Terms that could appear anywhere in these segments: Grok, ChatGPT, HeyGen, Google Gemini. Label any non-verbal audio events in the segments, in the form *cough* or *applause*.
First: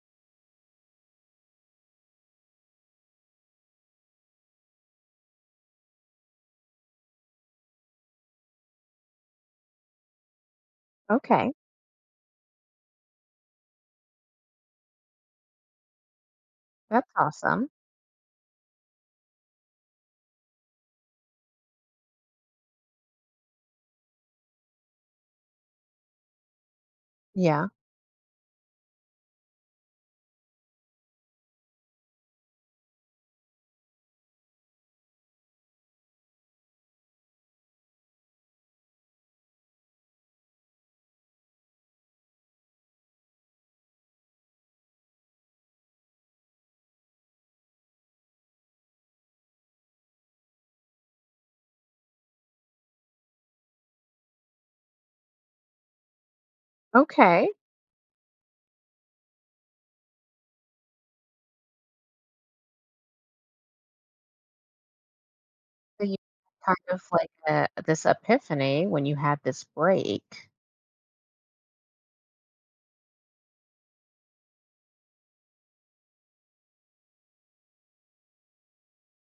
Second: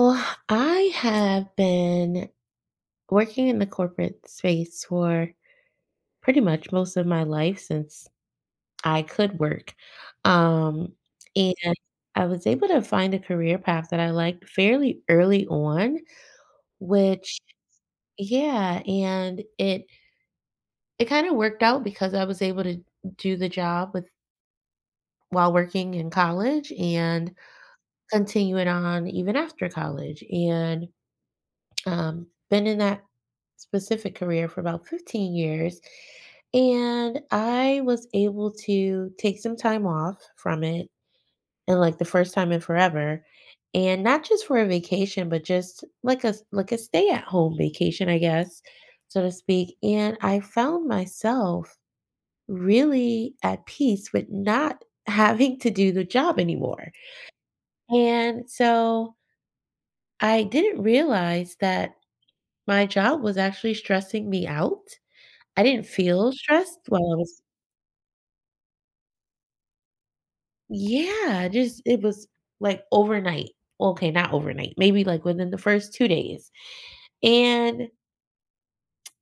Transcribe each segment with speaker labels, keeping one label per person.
Speaker 1: Well, I have been working in the corporate space for pretty much most of my life since I could work. Um,
Speaker 2: Okay,
Speaker 1: and I was able to find a career path that I liked fairly early on,
Speaker 2: that's
Speaker 1: which
Speaker 2: awesome.
Speaker 1: yeah, and it kind of worked out because I was able to do the job with while working in college and
Speaker 2: Yeah.
Speaker 1: continue it on even after college. And been in that specific career for about 15 years. And I was able to take some time off from it and like the first time in forever. And not just for a vacation, but just like a stay at home vacation, I guess, so to speak. And I found myself really at peace with not *laughs* having to do the job anymore.
Speaker 2: Okay.
Speaker 1: And so I didn't realize that my job was actually stressing me out. I didn't
Speaker 2: So you
Speaker 1: feel
Speaker 2: had
Speaker 1: stressed
Speaker 2: kind of
Speaker 1: while I
Speaker 2: like
Speaker 1: was.
Speaker 2: this epiphany when you had this break.
Speaker 1: Yeah, just it was, like, overnight. Well, okay, not overnight, maybe, like, within the first 2 days, and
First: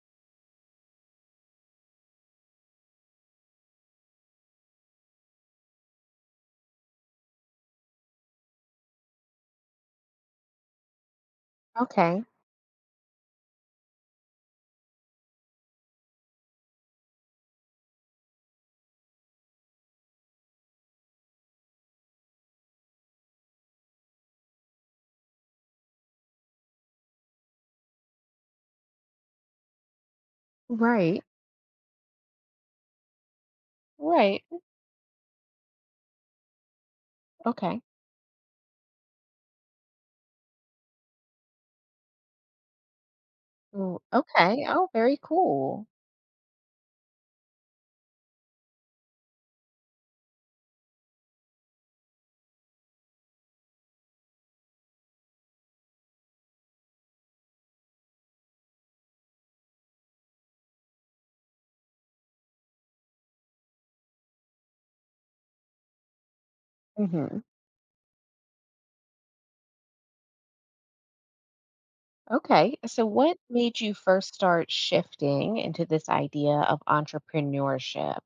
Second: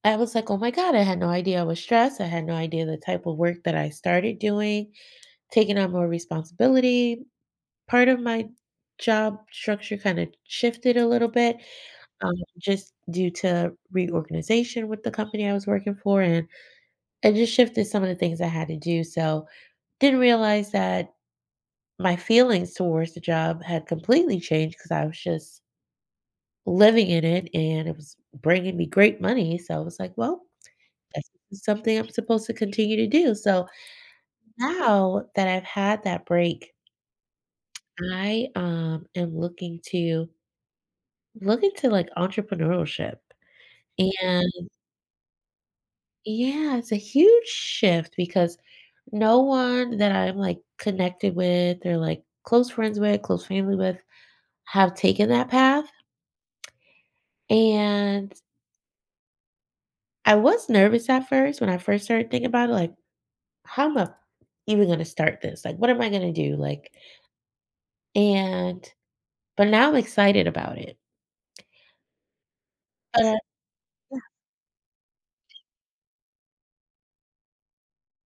Speaker 1: I was like, "Oh my god," I had no idea I was stressed, I had no idea the type of work that I started doing, taking on more responsibility. Part of my job structure kinda shifted a little bit,
Speaker 2: Okay.
Speaker 1: just due to reorganization with the company I was working for, and it just shifted some of the things I had to do, so didn't realize that my feelings towards the job had completely changed because I was just living in it and it was bringing me great money. So I was like, well,
Speaker 2: Right.
Speaker 1: that's something I'm supposed to continue to do. So
Speaker 2: Right.
Speaker 1: now that I've had that break,
Speaker 2: Okay.
Speaker 1: I am looking to look into like entrepreneurship.
Speaker 2: Ooh,
Speaker 1: And
Speaker 2: okay. Oh, very cool.
Speaker 1: yeah, it's a huge shift because no one that I'm like connected with or like close friends with, close family with have taken that path. And I was nervous at first when I first started thinking about it, like, how am I even gonna start this? Like, what am I gonna do? Like,
Speaker 2: Hmm.
Speaker 1: and but now I'm excited about it.
Speaker 2: Okay. So what
Speaker 1: But
Speaker 2: made you first start shifting into this idea of entrepreneurship?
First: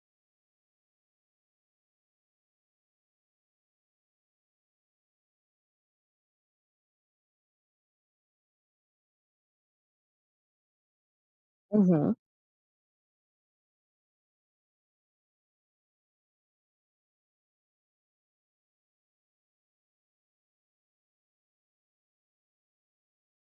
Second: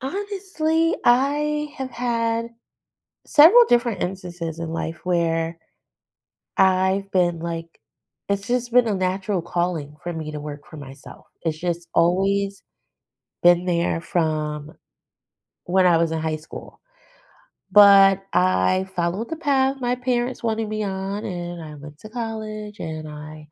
Speaker 1: honestly, I have had several different instances in life where I've been like, it's just been a natural calling for me to work for myself. It's just
Speaker 2: Hmm.
Speaker 1: always been there from when I was in high school. But I followed the path my parents wanted me on, and I went to college and I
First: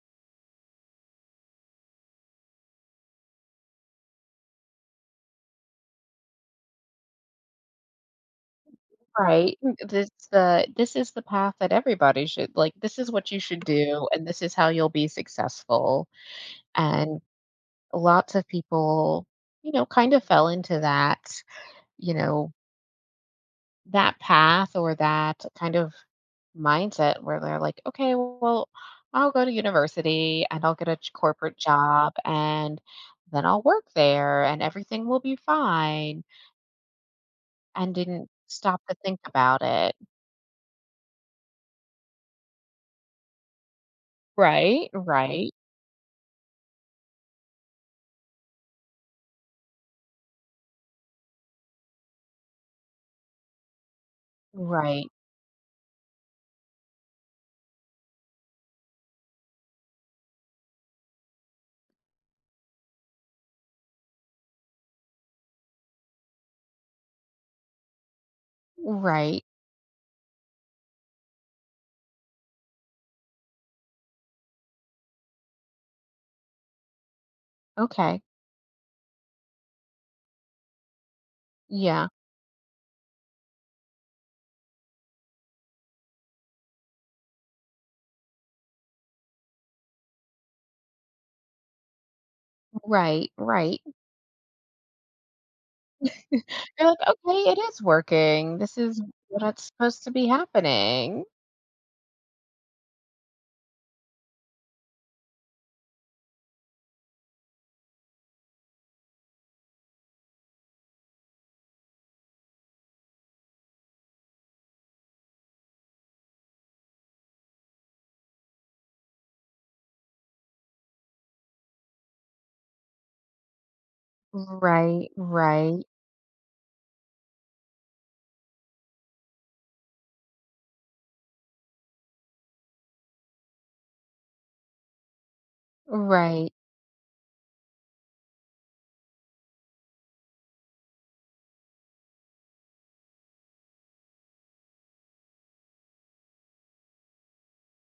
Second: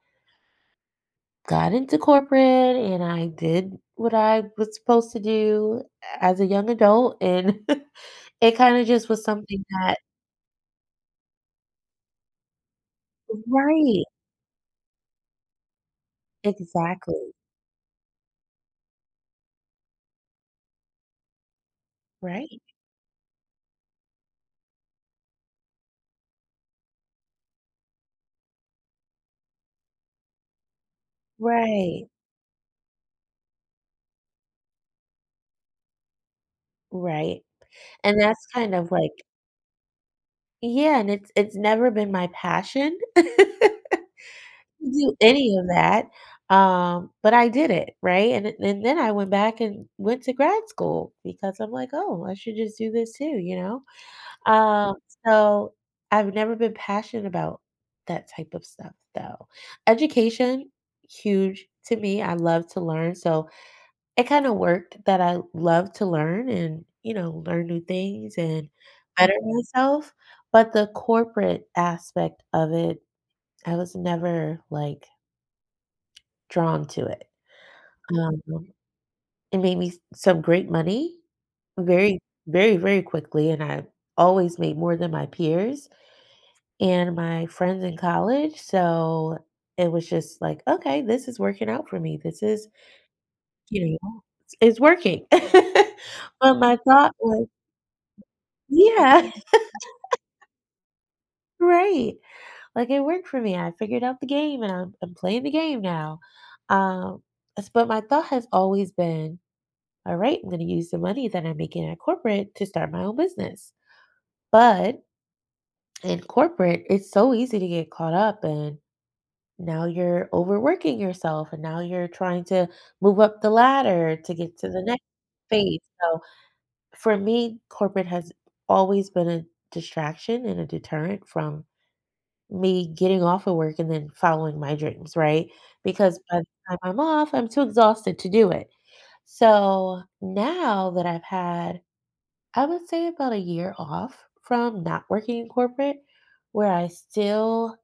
Speaker 1: got into corporate and I did what I was supposed to do as a young adult. And *laughs* it kind of just was
Speaker 2: Right.
Speaker 1: something
Speaker 2: Mm,
Speaker 1: that,
Speaker 2: This the this is the path that everybody should, like, this is what you should
Speaker 1: right,
Speaker 2: do and this is how you'll be successful. And
Speaker 1: exactly,
Speaker 2: lots of people, kind of fell into that, you know,
Speaker 1: right,
Speaker 2: that path or that kind of mindset where they're like, okay, well, I'll go to university and I'll get a corporate
Speaker 1: right,
Speaker 2: job and then I'll work there and everything will be fine
Speaker 1: right.
Speaker 2: and
Speaker 1: And
Speaker 2: didn't
Speaker 1: that's kind
Speaker 2: stop
Speaker 1: of
Speaker 2: to
Speaker 1: like,
Speaker 2: think about it.
Speaker 1: yeah, and it's never been my passion. *laughs*
Speaker 2: Right,
Speaker 1: Do
Speaker 2: right,
Speaker 1: any of that, but I did it, right? And then I went back and went to grad school because I'm like, "Oh, I should just do this too," you know? Um,
Speaker 2: right,
Speaker 1: so I've never been passionate about that type of stuff, though. Education, huge to me, I love to learn, so it kinda worked that I love to learn and, you know, learn new things and better
Speaker 2: right.
Speaker 1: myself, but the corporate aspect of it, I was never, like, drawn to it.
Speaker 2: Okay.
Speaker 1: Um, it made me s some great money
Speaker 2: Yeah,
Speaker 1: very, very, very quickly, and I always made more than my peers and my friends in college, so it was just like, "Okay, this is working out for me. This is,
Speaker 2: right, right.
Speaker 1: you know, it's working." *laughs*
Speaker 2: *laughs*
Speaker 1: But my
Speaker 2: You're like,
Speaker 1: thought was.
Speaker 2: "Okay, it is working. This is
Speaker 1: Yeah,
Speaker 2: what's supposed to be happening."
Speaker 1: *laughs* right. Like, it worked for me. I figured out the game, and I'm playing the game now. Um, s But my thought has always been, all right, I'm going to use the money that I'm making at corporate to start my own business. But in corporate, it's so easy to get caught up and now you're overworking yourself and now you're trying to move up the ladder to get to the next
Speaker 2: Right,
Speaker 1: phase.
Speaker 2: right,
Speaker 1: So for me, corporate has always been a distraction and a deterrent from me getting off of work and then following my dreams, right? Because by the
Speaker 2: right.
Speaker 1: time I'm off, I'm too exhausted to do it. So now that I've had, I would say about a year off from not working in corporate, where I still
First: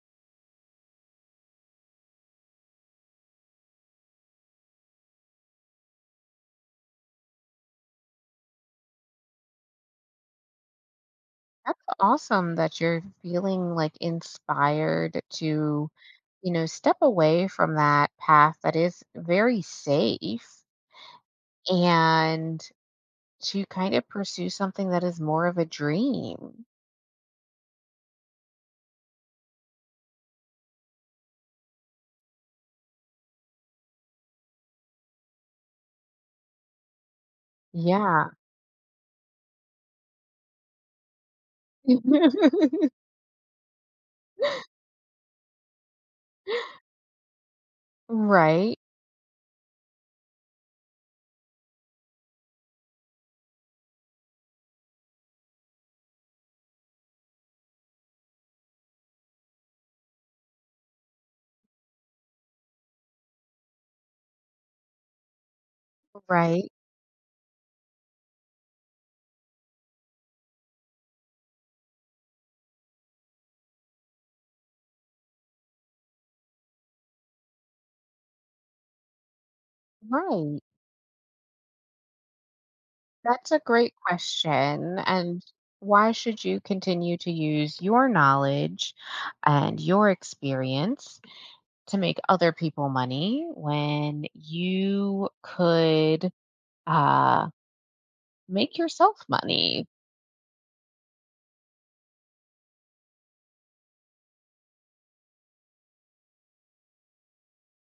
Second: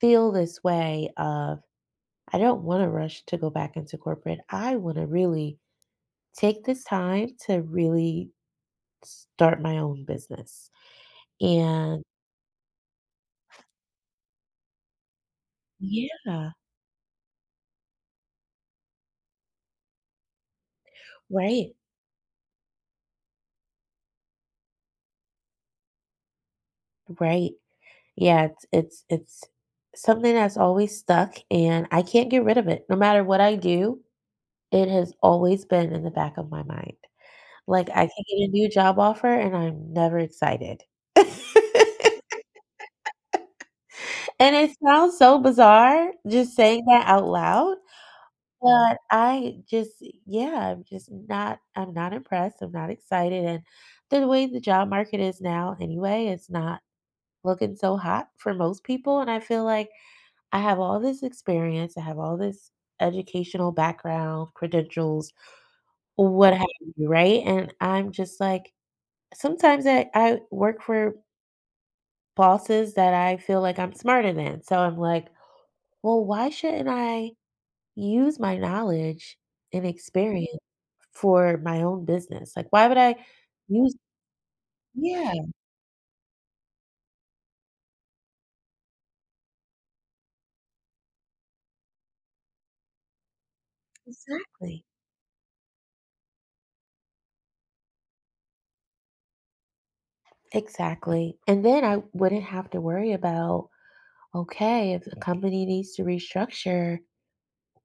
Speaker 1: feel this way of I don't want to rush to go back into corporate. I want to really take this time to really start my own business.
Speaker 2: That's
Speaker 1: And
Speaker 2: awesome that you're feeling, like, inspired to,
Speaker 1: yeah,
Speaker 2: you know, step away from that path that is very safe,
Speaker 1: right,
Speaker 2: and to kind of pursue something that is more of a dream.
Speaker 1: right. Yeah, it's it's something that's always stuck and I can't get rid of it. No matter what I do, it has always been in the back of my mind. Like, I could
Speaker 2: Yeah.
Speaker 1: get a new job offer and I'm never excited. *laughs*
Speaker 2: *laughs*
Speaker 1: And it sounds so bizarre just saying that out loud,
Speaker 2: Right,
Speaker 1: but I just yeah, I'm just not I'm not impressed, I'm not excited, and the way the job market is now anyway, it's not looking so hot for most people, and I feel like I have all this experience, I have all this educational background, credentials, what have
Speaker 2: right,
Speaker 1: you, right? And I'm just like sometimes I work for bosses that I feel like I'm smarter than. So I'm like, well, why shouldn't I use my knowledge and experience
Speaker 2: right.
Speaker 1: for my own business? Like, why would I
Speaker 2: That's a great
Speaker 1: use?
Speaker 2: question.
Speaker 1: Yeah,
Speaker 2: And why should you continue to use your knowledge and your experience to make other people money when
Speaker 1: exactly.
Speaker 2: you could, uh, make yourself money?
Speaker 1: Exactly. And then I wouldn't have to worry about, okay, if a company needs to restructure,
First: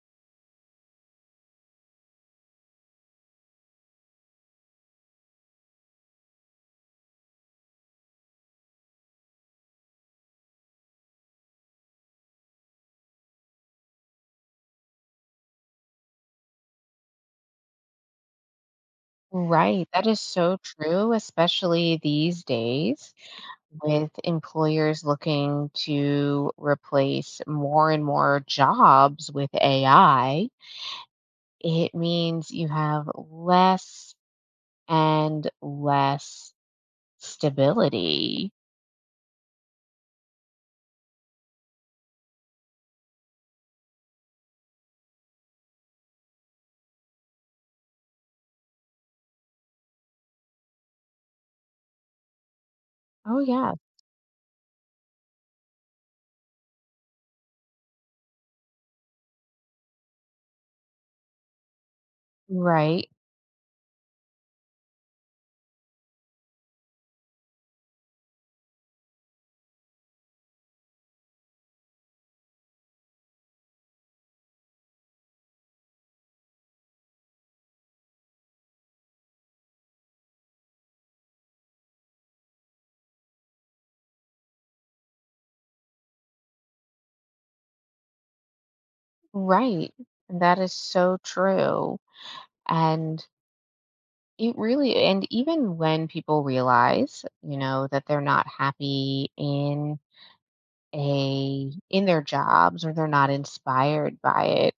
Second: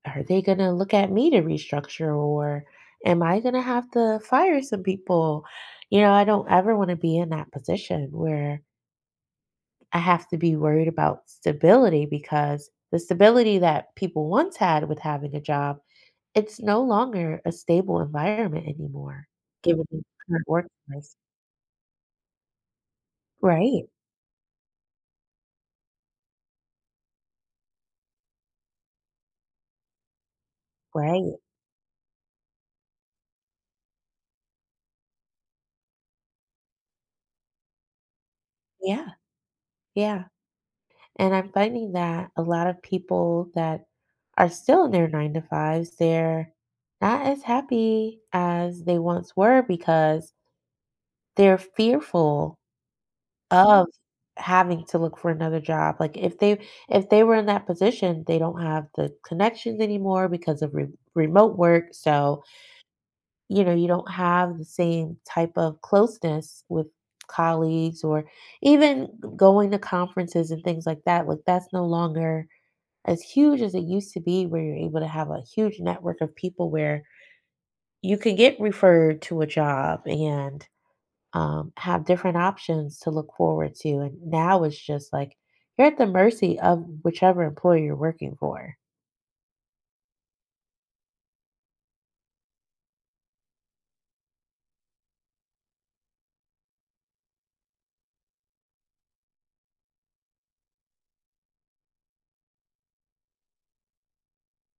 Speaker 1: are they going to look at me to restructure or am I going to have to fire some people? You know, I don't ever want to be in that position where I have to be worried about stability because the stability that people once had with having a job, it's no longer a stable environment anymore, given
Speaker 2: Right.
Speaker 1: the
Speaker 2: That is
Speaker 1: current
Speaker 2: so true,
Speaker 1: workplace.
Speaker 2: especially these days
Speaker 1: Right,
Speaker 2: with employers looking to replace more and more jobs with AI.
Speaker 1: right.
Speaker 2: It means you have less and less stability.
Speaker 1: Yeah, yeah. And I'm finding that a lot of people that are still in their nine to fives, they're not as happy as they once were because they're fearful
Speaker 2: Oh, yeah.
Speaker 1: of having to look for another job, like, if they were in that position, they don't have the connections anymore because of re remote work, so,
Speaker 2: Right.
Speaker 1: you know, you don't have the same type of closeness with colleagues or even going to conferences and things like that, like, that's no longer as huge as it used to be where you're able to have a huge network of people where you can get referred to a job and have different options to look forward to. And now it's just like you're at the mercy of whichever employer you're working for.
Speaker 2: Right. That is so true. And it really, and even when people realize, you know, that they're not happy in a in their jobs or they're not inspired by it,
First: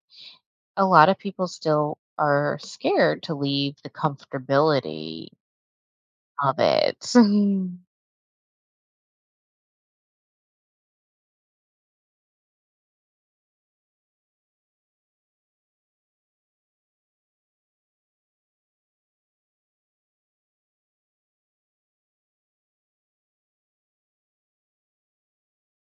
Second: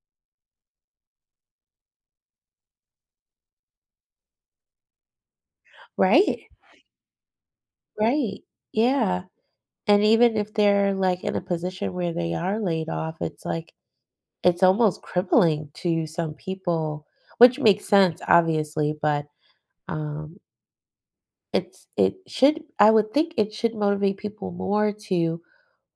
Speaker 2: a lot of people still are scared to leave the comfortability
Speaker 1: Right.
Speaker 2: of it. *laughs*
Speaker 1: Right. Yeah. And even if they're like in a position where they are laid off, it's like it's almost crippling to some people, which makes sense, obviously, but um it's it should, I would think it should motivate people more to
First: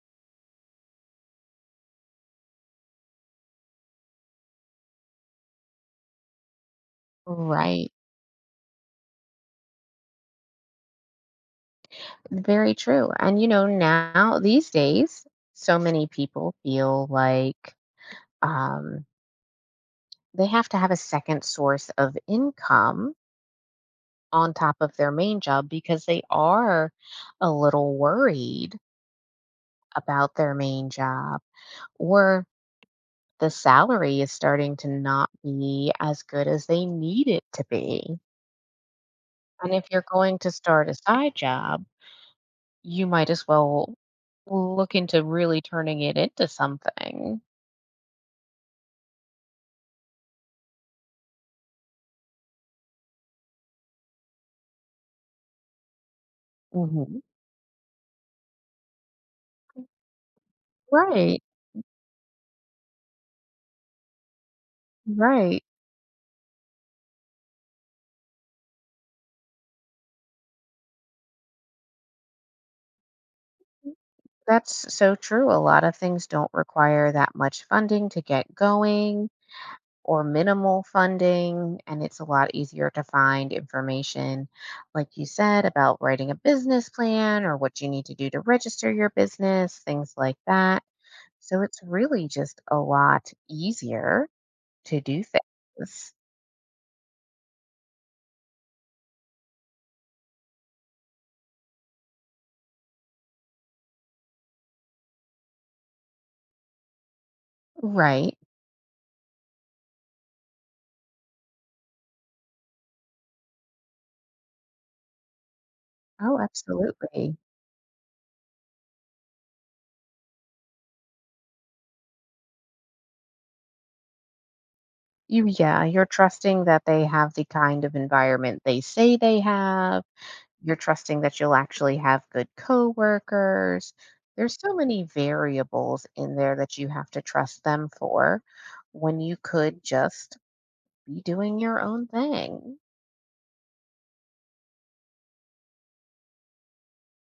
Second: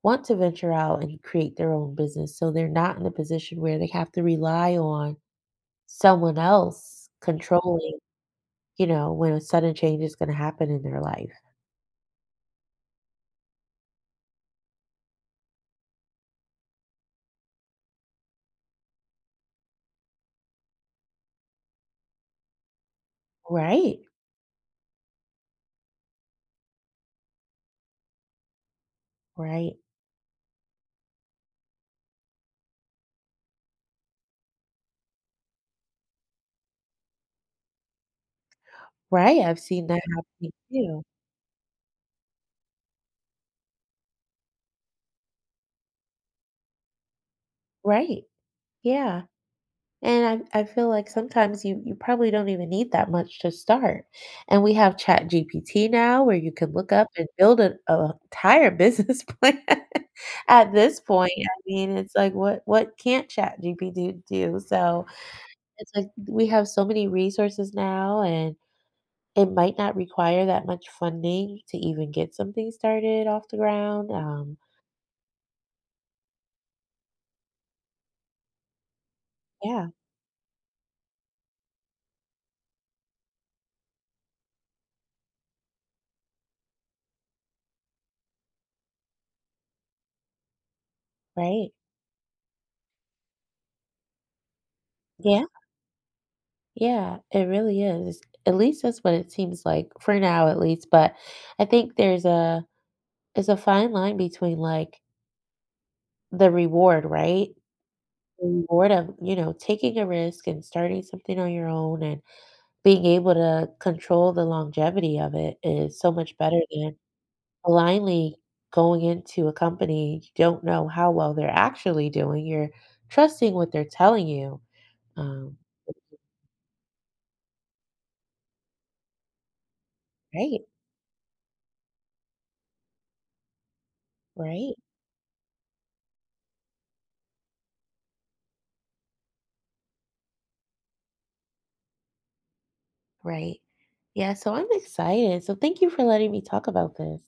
Speaker 1: want to venture out and create their own business so they're not in a position where they have to rely on someone else
Speaker 2: Right.
Speaker 1: controlling, you know, when a sudden change is gonna happen in their life.
Speaker 2: Very true. And, you know, now these days, so many people feel like um, they have to have a second source of income
Speaker 1: Right,
Speaker 2: on top of their main job because they are a little worried
Speaker 1: right,
Speaker 2: about their main job, or the salary is starting to not be as good as they need it to be.
Speaker 1: right, I've
Speaker 2: And if
Speaker 1: seen that
Speaker 2: you're going
Speaker 1: happening
Speaker 2: to start a
Speaker 1: too.
Speaker 2: side job, you might as well look into really turning it into something.
Speaker 1: Right, yeah, and I feel like sometimes you probably don't even need that much to start, and we have Chat GPT now where you can look up
Speaker 2: Mhm.
Speaker 1: and build an a entire business *laughs* plan at this point,
Speaker 2: Right,
Speaker 1: I mean, it's like, what can't Chat GPT do? So,
Speaker 2: right.
Speaker 1: it's like we have so many resources now and it might not require that much funding to even get something started off the ground,
Speaker 2: That's so true. A lot of things don't require that much funding to get going,
Speaker 1: yeah,
Speaker 2: or minimal funding, and it's a lot easier to find information, like you said, about writing a business plan or what you need to do to register your business, things like that. So
Speaker 1: right.
Speaker 2: it's really just a lot easier to do
Speaker 1: Yeah,
Speaker 2: things.
Speaker 1: yeah, it really is. At least that's what it seems like, for now at least, but I think there's a fine line between, like, the reward, right?
Speaker 2: Right.
Speaker 1: The reward of, you know, taking a risk and starting something on your own and being able to control the longevity of it is so much
Speaker 2: Oh,
Speaker 1: better than
Speaker 2: absolutely.
Speaker 1: blindly going into a company, you don't know how well they're actually doing, you're trusting what they're telling you.
Speaker 2: You,
Speaker 1: Um,
Speaker 2: yeah, you're trusting that they have the kind of environment they say they have.
Speaker 1: right,
Speaker 2: You're trusting that you'll actually have good coworkers. There's so
Speaker 1: right,
Speaker 2: many variables in there that you have to trust them for, when you could just be doing your own thing.
Speaker 1: right. Yeah, so I'm excited. So thank you for letting me talk about this.